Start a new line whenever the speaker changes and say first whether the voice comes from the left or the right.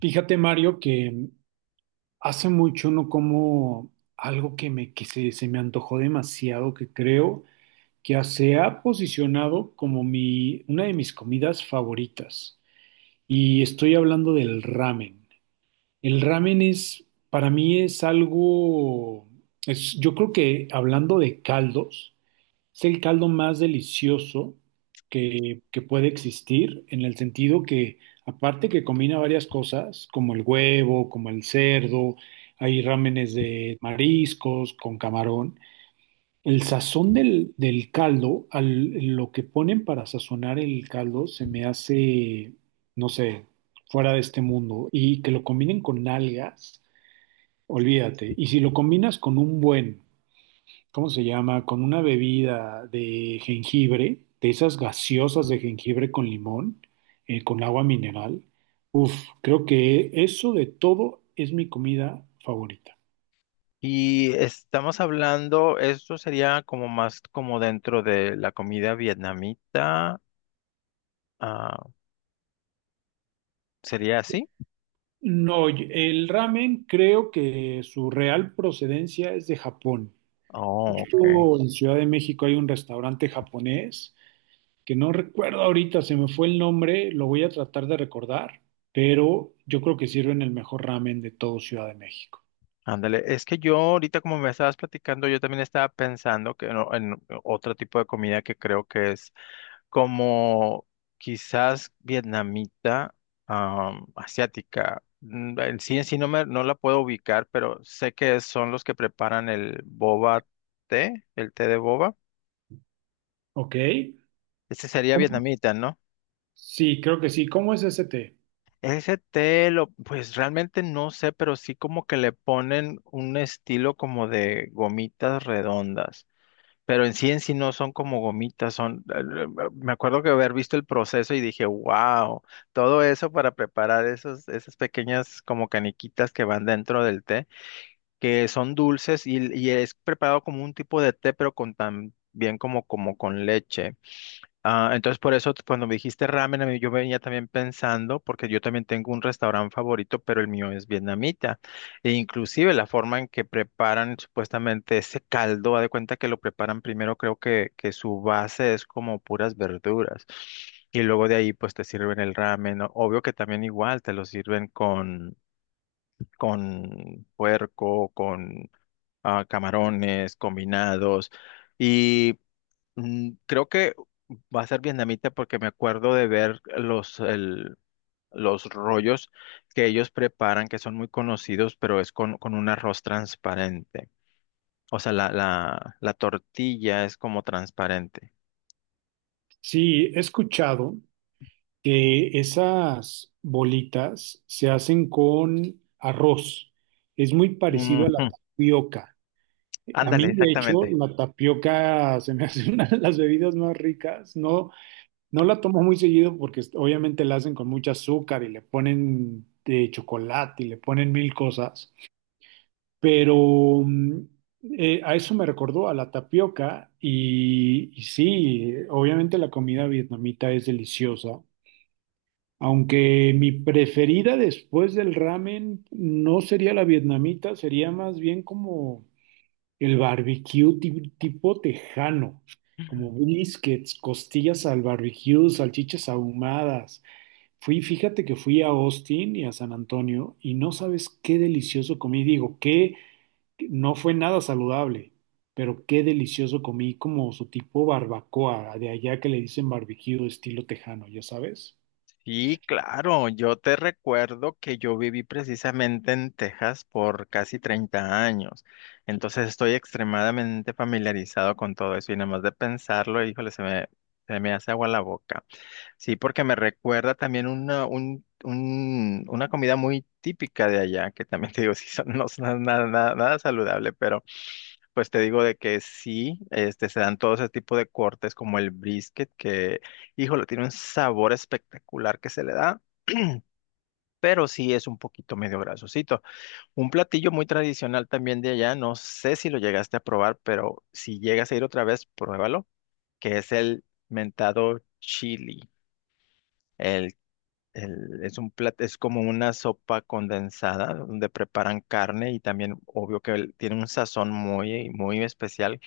right: Fíjate, Mario, que hace mucho no como algo que se me antojó demasiado, que creo que ya se ha posicionado como una de mis comidas favoritas. Y estoy hablando del ramen. El ramen es, para mí es algo, es, yo creo que hablando de caldos. Es el caldo más delicioso que puede existir, en el sentido que, aparte que combina varias cosas, como el huevo, como el cerdo, hay rámenes de mariscos con camarón. El sazón del caldo, lo que ponen para sazonar el caldo, se me hace, no sé, fuera de este mundo. Y que lo combinen con algas, olvídate. Y si lo combinas con un buen, ¿cómo se llama? Con una bebida de jengibre, de esas gaseosas de jengibre con limón, con agua mineral. Uf, creo que eso de todo es mi comida favorita.
left: Y estamos hablando, esto sería como más como dentro de la comida vietnamita, ah, ¿sería así?
right: No, oye, el ramen creo que su real procedencia es de Japón.
left: Oh, ok.
right: Justo en Ciudad de México hay un restaurante japonés que no recuerdo ahorita, se me fue el nombre, lo voy a tratar de recordar, pero yo creo que sirven el mejor ramen de todo Ciudad de México.
left: Ándale, es que yo ahorita como me estabas platicando, yo también estaba pensando que no- en otro tipo de comida que creo que es como quizás vietnamita, asiática. En sí no la puedo ubicar, pero sé que son los que preparan el boba té, el té de boba.
right: ¿Ok?
left: Ese sería vietnamita, ¿no?
right: Sí, creo que sí. ¿Cómo es ese té?
left: Ese té, pues realmente no sé, pero sí como que le ponen un estilo como de gomitas redondas. Pero en sí no son como gomitas, son, me acuerdo que haber visto el proceso y dije, wow, todo eso para preparar esas pequeñas como caniquitas que van dentro del té, que son dulces y es preparado como un tipo de té, pero con también como con leche. Ah, entonces por eso cuando me dijiste ramen, yo venía también pensando, porque yo también tengo un restaurante favorito, pero el mío es vietnamita. E inclusive la forma en que preparan supuestamente ese caldo, haz de cuenta que lo preparan primero, creo que su base es como puras verduras. Y luego de ahí pues te sirven el ramen, ¿no? Obvio que también igual te lo sirven con puerco, con camarones combinados. Y Creo que va a ser vietnamita porque me acuerdo de ver los rollos que ellos preparan, que son muy conocidos, pero es con un arroz transparente. O sea, la tortilla es como transparente.
right: Sí, he escuchado que esas bolitas se hacen con arroz. Es muy
left: Ujú.
right: parecido a la tapioca. A mí,
left: Ándale,
right: de hecho,
left: exactamente.
right: la tapioca se me hace una de las bebidas más ricas. No, no la tomo muy seguido porque obviamente la hacen con mucho azúcar y le ponen de chocolate y le ponen mil cosas. Pero a eso me recordó a la tapioca y sí, obviamente la comida vietnamita es deliciosa, aunque mi preferida después del ramen no sería la vietnamita, sería más bien como el barbecue tipo tejano, como briskets, costillas al barbecue, salchichas ahumadas. Fíjate que fui a Austin y a San Antonio y no sabes qué delicioso comí, digo, qué no fue nada saludable, pero qué delicioso comí como su tipo barbacoa, de allá que le dicen barbecue estilo tejano, ya sabes.
left: Sí, claro, yo te recuerdo que yo viví precisamente en Texas por casi 30 años, entonces estoy extremadamente familiarizado con todo eso y nada más de pensarlo, híjole, se me hace agua la boca. Sí, porque me recuerda también una comida muy típica de allá, que también te digo, sí, no es nada, nada saludable, pero pues te digo de que sí, este, se dan todo ese tipo de cortes como el brisket, que, híjole, tiene un sabor espectacular que se le da, pero sí es un poquito medio grasosito. Un platillo muy tradicional también de allá, no sé si lo llegaste a probar, pero si llegas a ir otra vez, pruébalo, que es el mentado chili. El, es como una sopa condensada donde preparan carne y también obvio que tiene un sazón muy, muy especial,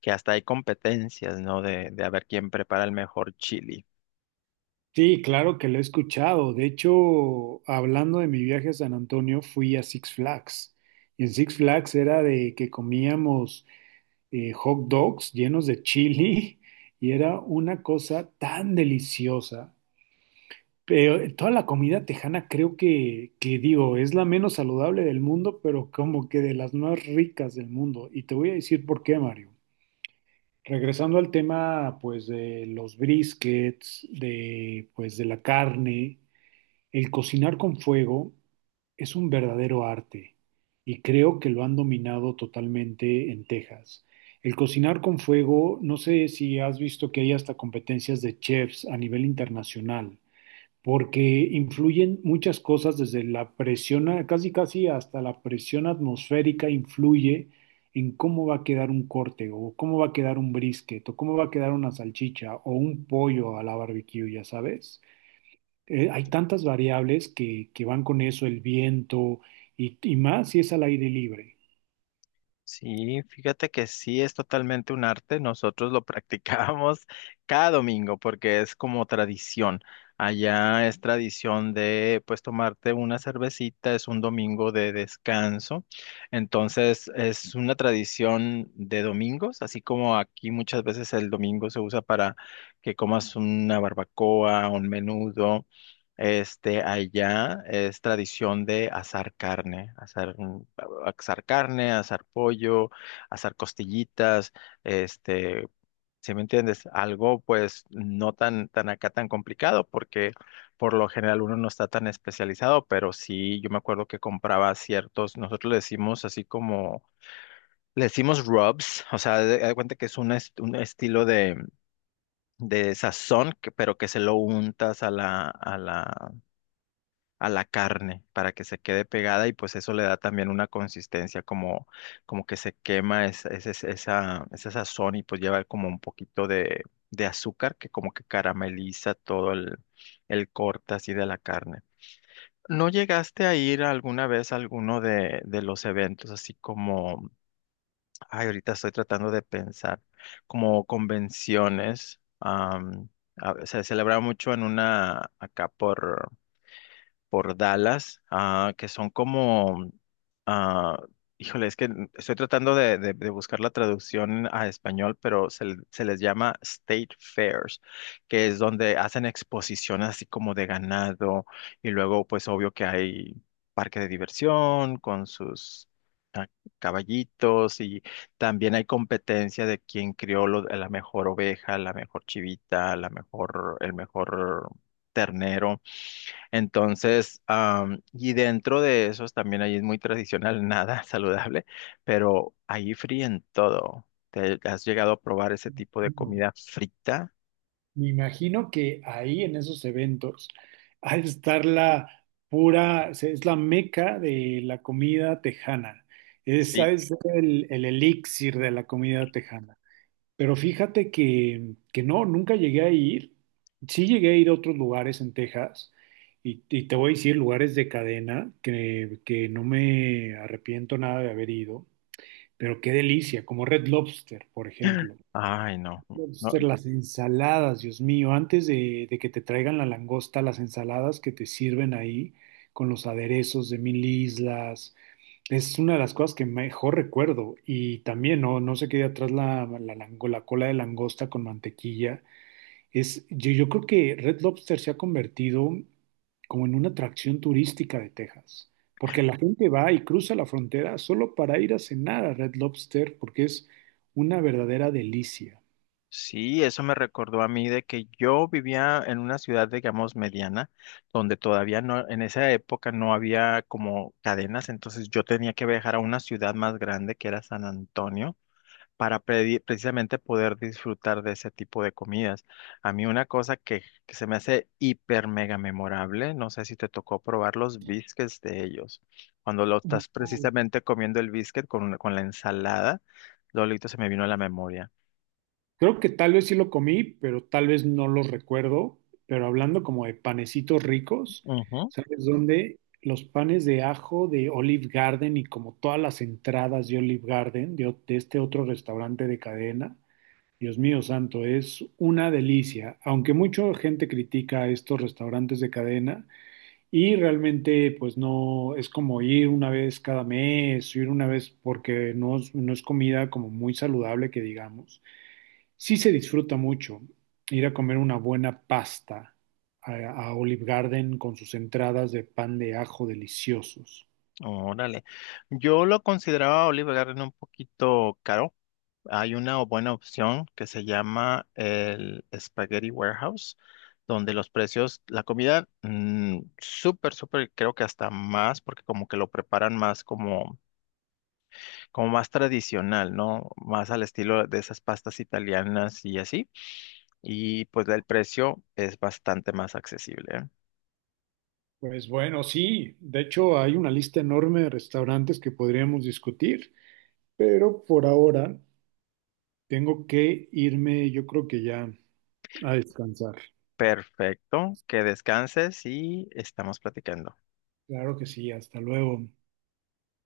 left: que hasta hay competencias, ¿no? De a ver quién prepara el mejor chili.
right: Sí, claro que lo he escuchado. De hecho, hablando de mi viaje a San Antonio, fui a Six Flags. Y en Six Flags era de que comíamos hot dogs llenos de chili y era una cosa tan deliciosa. Pero toda la comida tejana creo que digo, es la menos saludable del mundo, pero como que de las más ricas del mundo. Y te voy a decir por qué, Mario. Regresando al tema, pues, de los briskets, de, pues, de la carne, el cocinar con fuego es un verdadero arte y creo que lo han dominado totalmente en Texas. El cocinar con fuego, no sé si has visto que hay hasta competencias de chefs a nivel internacional porque influyen muchas cosas desde la presión, casi casi hasta la presión atmosférica influye en cómo va a quedar un corte o cómo va a quedar un brisket o cómo va a quedar una salchicha o un pollo a la barbecue, ya sabes. Hay tantas variables que van con eso, el viento y más si es al aire libre.
left: Sí, fíjate que sí es totalmente un arte. Nosotros lo practicamos cada domingo porque es como tradición. Allá es tradición de pues tomarte una cervecita, es un domingo de descanso. Entonces es una tradición de domingos, así como aquí muchas veces el domingo se usa para que comas una barbacoa, un menudo. Este, allá es tradición de asar carne, asar carne, asar pollo, asar costillitas, este, si me entiendes, algo pues no tan, tan acá tan complicado, porque por lo general uno no está tan especializado, pero sí, yo me acuerdo que compraba ciertos, nosotros le decimos así como, le decimos rubs, o sea, de, haz de cuenta que es un estilo de sazón, pero que se lo untas a a la carne para que se quede pegada y pues eso le da también una consistencia como, como que se quema esa sazón y pues lleva como un poquito de azúcar que como que carameliza todo el corte así de la carne. ¿No llegaste a ir alguna vez a alguno de los eventos así como, ay, ahorita estoy tratando de pensar, como convenciones? Se celebraba mucho en una, por Dallas, que son como, ah, híjole, es que estoy tratando de buscar la traducción a español, pero se les llama State Fairs, que es donde hacen exposiciones así como de ganado y luego pues obvio que hay parque de diversión con sus... ah, caballitos y también hay competencia de quién crió la mejor oveja, la mejor chivita, el mejor ternero. Entonces, y dentro de esos también ahí es muy tradicional, nada saludable, pero ahí fríen todo. ¿Te has llegado a probar ese tipo de comida frita?
right: Me imagino que ahí en esos eventos al estar la pura, o sea, es la meca de la comida tejana. Esa
left: Sí.
right: es el elixir de la comida tejana. Pero fíjate que no, nunca llegué a ir. Sí llegué a ir a otros lugares en Texas y te voy a decir lugares de cadena que no me arrepiento nada de haber ido, pero qué delicia, como Red Lobster, por ejemplo.
left: Ay, no.
right: Lobster,
left: No,
right: las ensaladas, Dios mío, antes de que te traigan la langosta, las ensaladas que te sirven ahí con los aderezos de mil islas, es una de las cosas que mejor recuerdo. Y también, no, no se quede atrás la cola de langosta con mantequilla. Yo creo que Red Lobster se ha convertido como en una atracción turística de Texas, porque la gente va y cruza la frontera solo para ir a cenar a Red Lobster, porque es una verdadera delicia.
left: sí, eso me recordó a mí de que yo vivía en una ciudad, digamos, mediana, donde todavía no, en esa época no había como cadenas, entonces yo tenía que viajar a una ciudad más grande que era San Antonio para precisamente poder disfrutar de ese tipo de comidas. A mí una cosa que se me hace hiper mega memorable, no sé si te tocó probar los biscuits de ellos. Cuando lo estás
right: No.
left: precisamente comiendo el biscuit con la ensalada, Lolito se me vino a la memoria.
right: Creo que tal vez sí lo comí, pero tal vez no lo recuerdo. Pero hablando como de panecitos ricos,
left: Ujú.
right: ¿sabes dónde? Los panes de ajo de Olive Garden y como todas las entradas de Olive Garden, de este otro restaurante de cadena. Dios mío santo, es una delicia. Aunque mucha gente critica estos restaurantes de cadena y realmente pues no es como ir una vez cada mes, ir una vez porque no es comida como muy saludable que digamos. Sí se disfruta mucho ir a comer una buena pasta a, a Olive Garden con sus entradas de pan de ajo deliciosos.
left: Órale. Yo lo consideraba Oliver Garden un poquito caro. Hay una buena opción que se llama el Spaghetti Warehouse, donde los precios, la comida, mm, súper, súper, creo que hasta más, porque como que lo preparan más como, como más tradicional, ¿no? Más al estilo de esas pastas italianas y así. Y pues el precio es bastante más accesible, ¿eh?
right: Pues bueno, sí, de hecho hay una lista enorme de restaurantes que podríamos discutir, pero por ahora tengo que irme, yo creo que ya a descansar.
left: Perfecto, que descanses y estamos platicando.
right: Claro que sí, hasta luego.